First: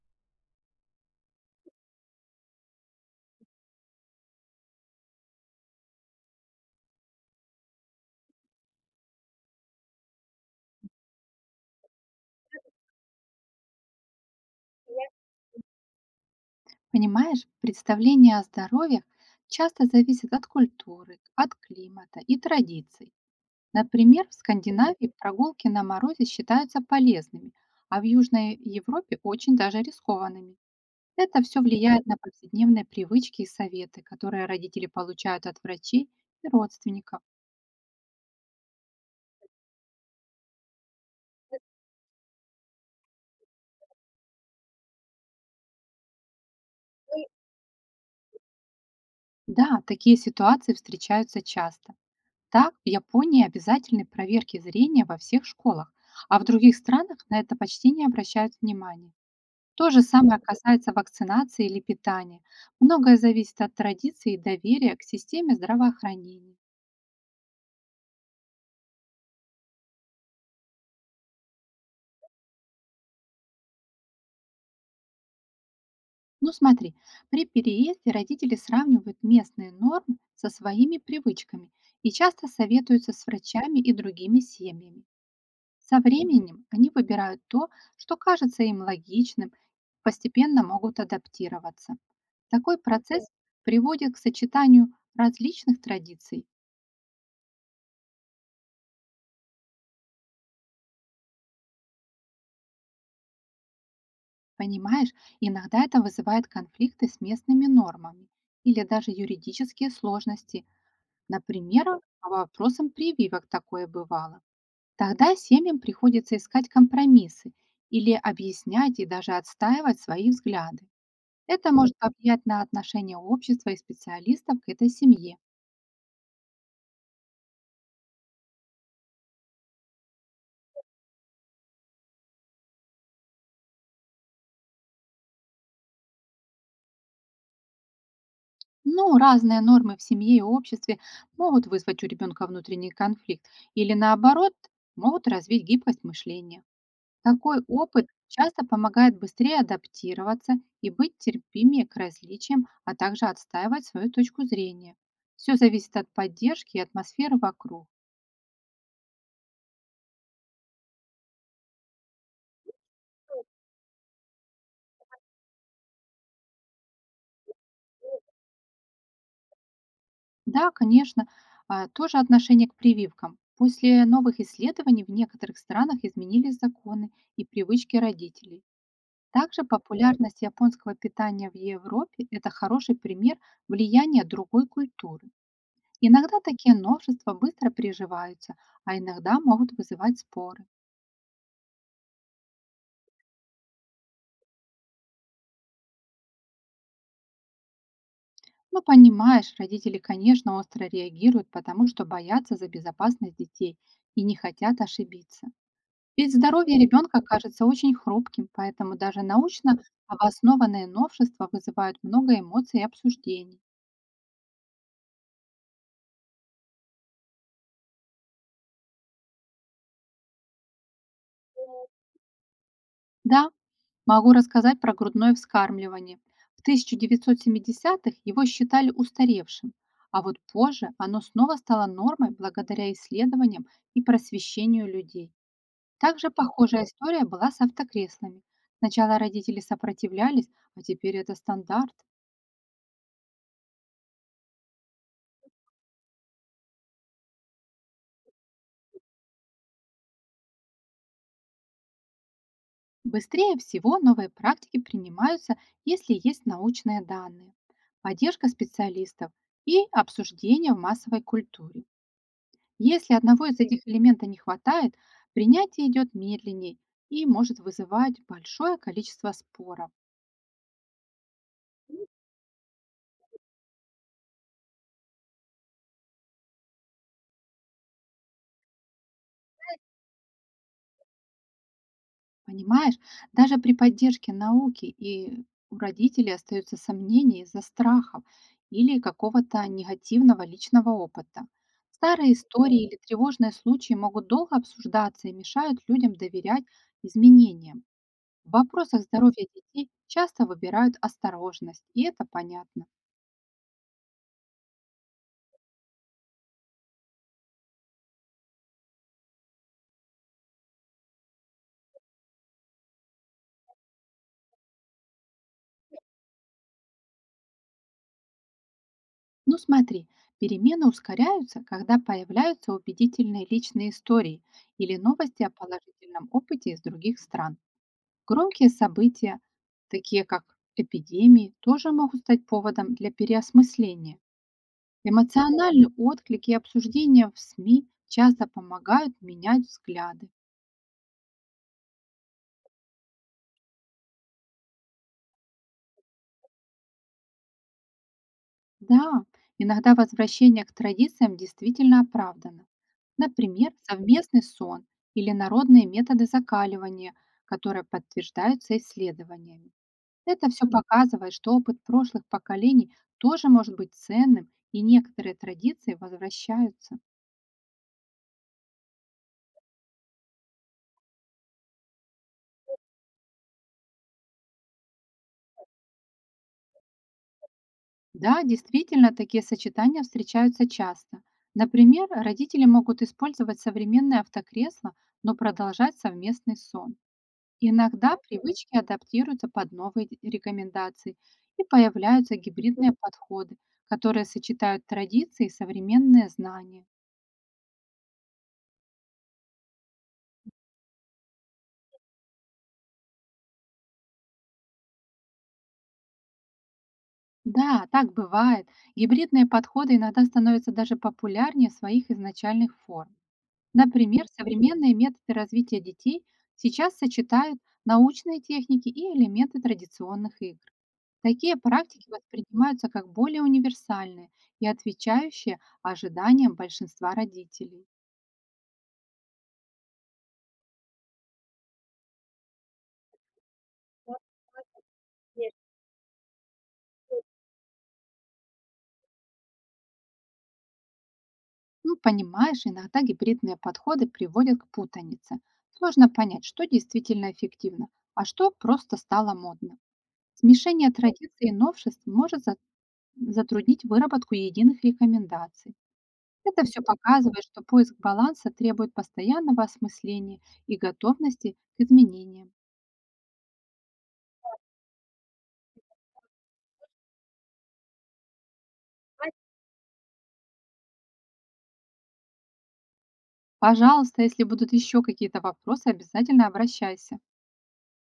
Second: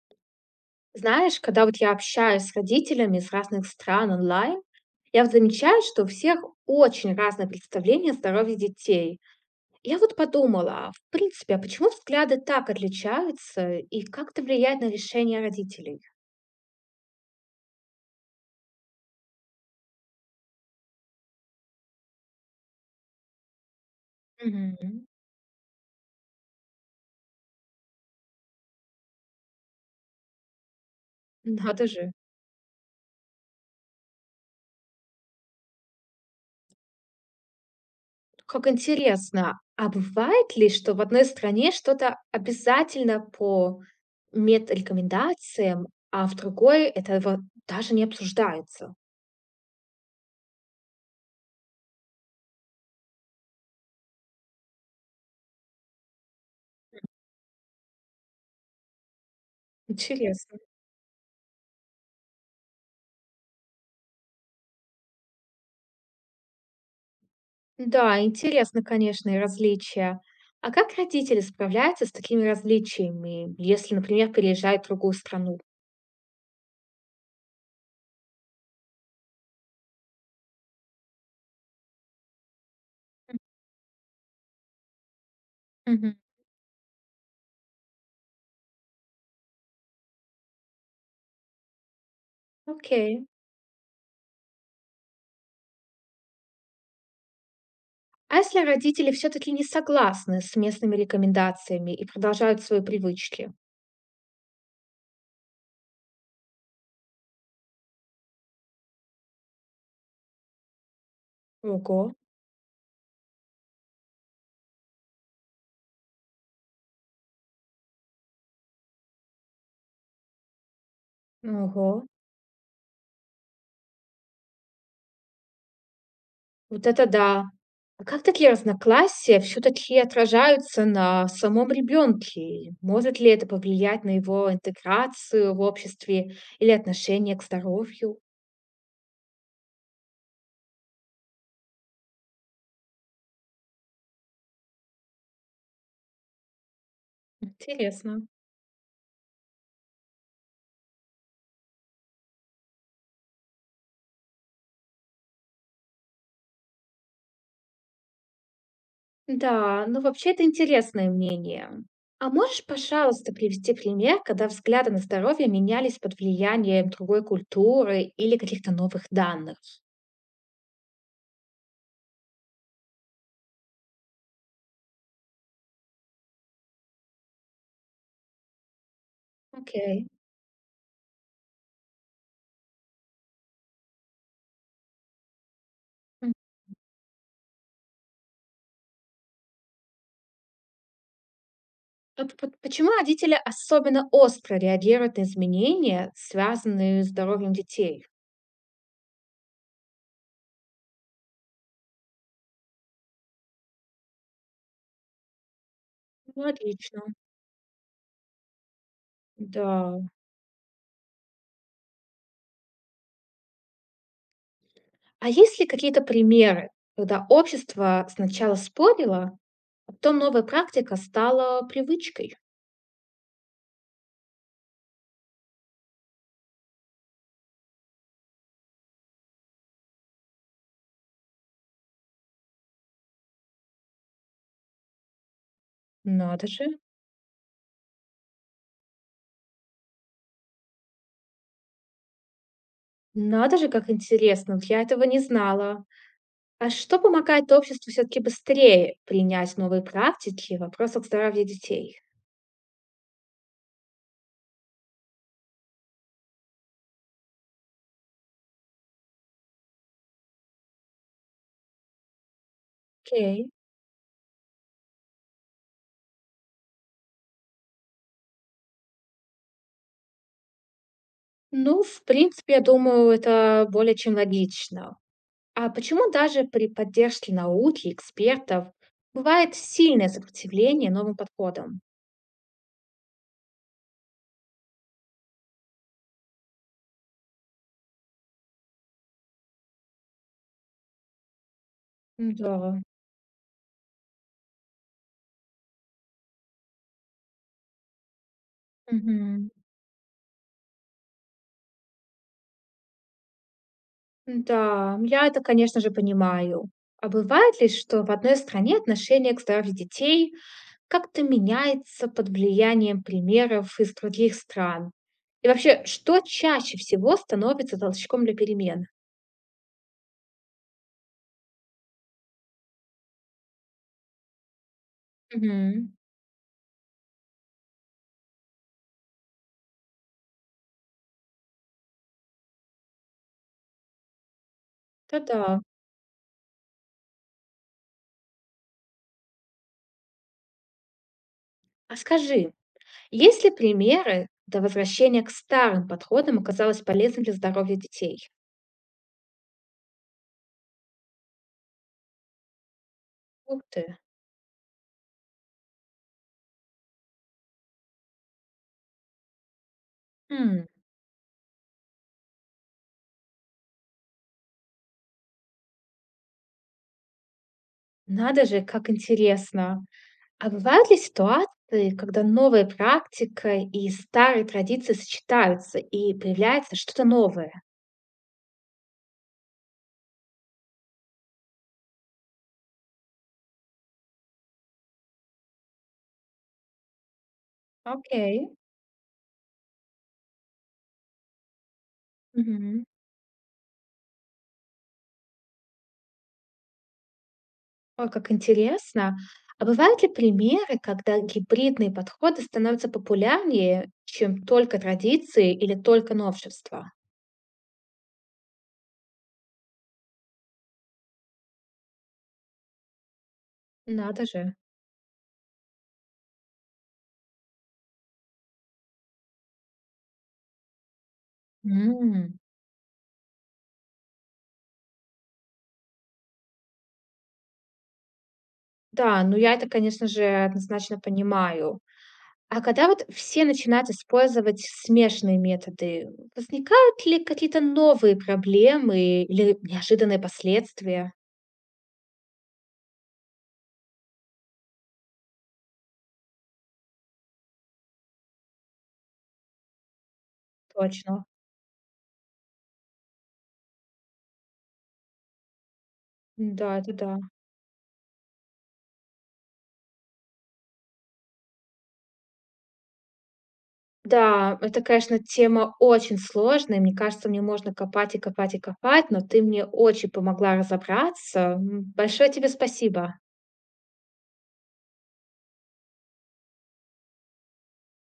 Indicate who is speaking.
Speaker 1: Знаешь, когда вот я общаюсь с родителями из разных стран онлайн, я вот замечаю, что у всех очень разное представление о здоровье детей. Я вот подумала, а в принципе, а почему взгляды так отличаются и как это влияет на решение родителей?
Speaker 2: Понимаешь, представления о здоровье часто зависят от культуры, от климата и традиций. Например, в
Speaker 1: Мгм.
Speaker 2: Скандинавии прогулки на морозе считаются полезными, а в Южной Европе очень даже рискованными. Это все
Speaker 1: Надо
Speaker 2: влияет
Speaker 1: же.
Speaker 2: на повседневные привычки и советы, которые родители получают от врачей и родственников.
Speaker 1: Как интересно. А бывает ли, что в одной стране что-то обязательно по медрекомендациям, а в другой это вот даже не обсуждается?
Speaker 2: Да, такие ситуации встречаются часто. Так, в Японии обязательны проверки зрения во всех школах, а в других странах на это почти не обращают внимания. То же самое
Speaker 1: Интересно.
Speaker 2: касается вакцинации или питания. Многое зависит от традиции и доверия к системе здравоохранения.
Speaker 1: Да, интересно, конечно, и различия. А как родители справляются с такими различиями, если, например, переезжают в другую страну?
Speaker 2: Ну смотри, при переезде родители сравнивают местные нормы со своими привычками и часто советуются с врачами и другими семьями. Со
Speaker 1: Мгм.
Speaker 2: временем они выбирают то, что кажется им логичным, постепенно могут адаптироваться. Такой
Speaker 1: Окей.
Speaker 2: процесс приводит к сочетанию различных традиций.
Speaker 1: А если родители все-таки не согласны с местными рекомендациями и продолжают свои привычки?
Speaker 2: Понимаешь, иногда это вызывает конфликты с местными нормами или даже юридические сложности. Например,
Speaker 1: Ого,
Speaker 2: по вопросам прививок такое бывало. Тогда семьям приходится искать компромиссы или объяснять и даже отстаивать свои взгляды. Это
Speaker 1: ого,
Speaker 2: может повлиять на отношение общества и специалистов к этой семье.
Speaker 1: вот это да. А как такие разногласия все-таки отражаются на самом ребенке? Может ли это повлиять на его интеграцию в обществе или отношение к здоровью?
Speaker 2: Ну, разные нормы в семье и обществе могут вызвать у ребенка внутренний конфликт или наоборот могут развить гибкость мышления. Такой опыт
Speaker 1: Интересно.
Speaker 2: часто помогает быстрее адаптироваться и быть терпимее к различиям, а также отстаивать свою точку зрения. Все зависит от поддержки и атмосферы вокруг.
Speaker 1: Да, ну вообще это интересное мнение. А можешь, пожалуйста, привести пример, когда взгляды на здоровье менялись под влиянием другой культуры или каких-то новых данных?
Speaker 2: Да, конечно. Тоже отношение к прививкам. После новых исследований в некоторых странах изменились законы и привычки родителей. Также
Speaker 1: Окей.
Speaker 2: популярность японского питания в Европе — это хороший пример влияния другой культуры.
Speaker 1: М.
Speaker 2: Иногда такие новшества быстро приживаются, а иногда могут вызывать споры.
Speaker 1: А почему родители особенно остро реагируют на изменения, связанные с здоровьем детей?
Speaker 2: Ну, понимаешь, родители, конечно, остро реагируют, потому что боятся за безопасность детей и не хотят ошибиться. Ведь
Speaker 1: Ну,
Speaker 2: здоровье
Speaker 1: отлично.
Speaker 2: ребенка кажется очень хрупким, поэтому даже научно
Speaker 1: Да.
Speaker 2: обоснованные новшества вызывают много эмоций и обсуждений.
Speaker 1: А есть ли какие-то примеры, когда общество сначала спорило, а потом новая практика стала привычкой?
Speaker 2: Да, могу рассказать про грудное вскармливание. В 1970-х его считали устаревшим, а вот позже оно снова стало нормой благодаря исследованиям и просвещению людей. Также
Speaker 1: Надо же.
Speaker 2: похожая история была с автокреслами. Сначала родители сопротивлялись, а теперь это стандарт.
Speaker 1: Надо же, как интересно, вот я этого не знала. А что помогает обществу все-таки быстрее принять новые практики в вопросах здоровья детей?
Speaker 2: Быстрее всего новые практики принимаются, если есть научные данные, поддержка специалистов и обсуждение в массовой культуре. Если одного
Speaker 1: Окей.
Speaker 2: из этих элементов не хватает, принятие идет медленнее и может вызывать большое количество споров.
Speaker 1: Ну, в принципе, я думаю, это более чем логично. А почему даже при поддержке науки, экспертов, бывает сильное сопротивление новым подходам?
Speaker 2: Понимаешь, даже при поддержке науки и у родителей остаются сомнения из-за страхов или какого-то негативного личного опыта. Старые
Speaker 1: Да.
Speaker 2: истории или тревожные случаи могут долго обсуждаться и мешают людям доверять изменениям. В вопросах здоровья
Speaker 1: Мгм.
Speaker 2: детей часто выбирают осторожность, и это понятно.
Speaker 1: Да, я это, конечно же, понимаю. А бывает ли, что в одной стране отношение к здоровью детей как-то меняется под влиянием примеров из других стран? И вообще, что чаще всего становится толчком для перемен?
Speaker 2: Ну смотри, перемены ускоряются, когда появляются убедительные личные истории или новости о
Speaker 1: Мгм.
Speaker 2: положительном опыте из других стран. Громкие события, такие как эпидемии, тоже могут стать поводом для переосмысления.
Speaker 1: Да-да.
Speaker 2: Эмоциональные отклики и обсуждения в СМИ часто помогают менять взгляды.
Speaker 1: А скажи, есть ли примеры, до возвращения к старым подходам оказалось полезным для здоровья детей?
Speaker 2: Да, иногда возвращение к традициям действительно оправдано.
Speaker 1: Ух
Speaker 2: Например,
Speaker 1: ты!
Speaker 2: совместный сон или народные методы закаливания, которые подтверждаются исследованиями. Это все
Speaker 1: М,
Speaker 2: показывает, что опыт прошлых поколений тоже может быть ценным, и некоторые традиции возвращаются.
Speaker 1: Надо же, как интересно! А бывают ли ситуации, когда новая практика и старые традиции сочетаются, и появляется что-то новое?
Speaker 2: Да, действительно, такие сочетания встречаются часто. Например, родители могут использовать современное автокресло, но продолжать совместный сон. Иногда
Speaker 1: Окей.
Speaker 2: привычки адаптируются под новые рекомендации и появляются
Speaker 1: Мгм.
Speaker 2: гибридные подходы, которые сочетают традиции и современные знания.
Speaker 1: Ой, как интересно. А бывают ли примеры, когда гибридные подходы становятся популярнее, чем только традиции или только новшества?
Speaker 2: Да, так бывает. Гибридные подходы иногда становятся даже популярнее своих изначальных форм.
Speaker 1: Надо
Speaker 2: Например,
Speaker 1: же.
Speaker 2: современные методы развития детей сейчас сочетают научные техники и элементы традиционных игр. Такие практики
Speaker 1: М,
Speaker 2: воспринимаются как более универсальные и отвечающие ожиданиям большинства родителей.
Speaker 1: Да, ну я это, конечно же, однозначно понимаю. А когда вот все начинают использовать смешанные методы, возникают ли какие-то новые проблемы или неожиданные последствия?
Speaker 2: Ну, понимаешь, иногда гибридные подходы приводят к путанице. Сложно понять, что действительно эффективно, а что просто стало модно. Смешение
Speaker 1: Точно.
Speaker 2: традиций и новшеств затруднить выработку единых рекомендаций. Это
Speaker 1: Да,
Speaker 2: все
Speaker 1: это да.
Speaker 2: показывает, что поиск баланса требует постоянного осмысления и готовности к изменениям.
Speaker 1: Да, это, конечно, тема очень сложная. Мне кажется, мне можно копать и копать и копать, но ты мне очень помогла разобраться. Большое тебе спасибо.
Speaker 2: Пожалуйста, если будут еще какие-то вопросы, обязательно обращайся.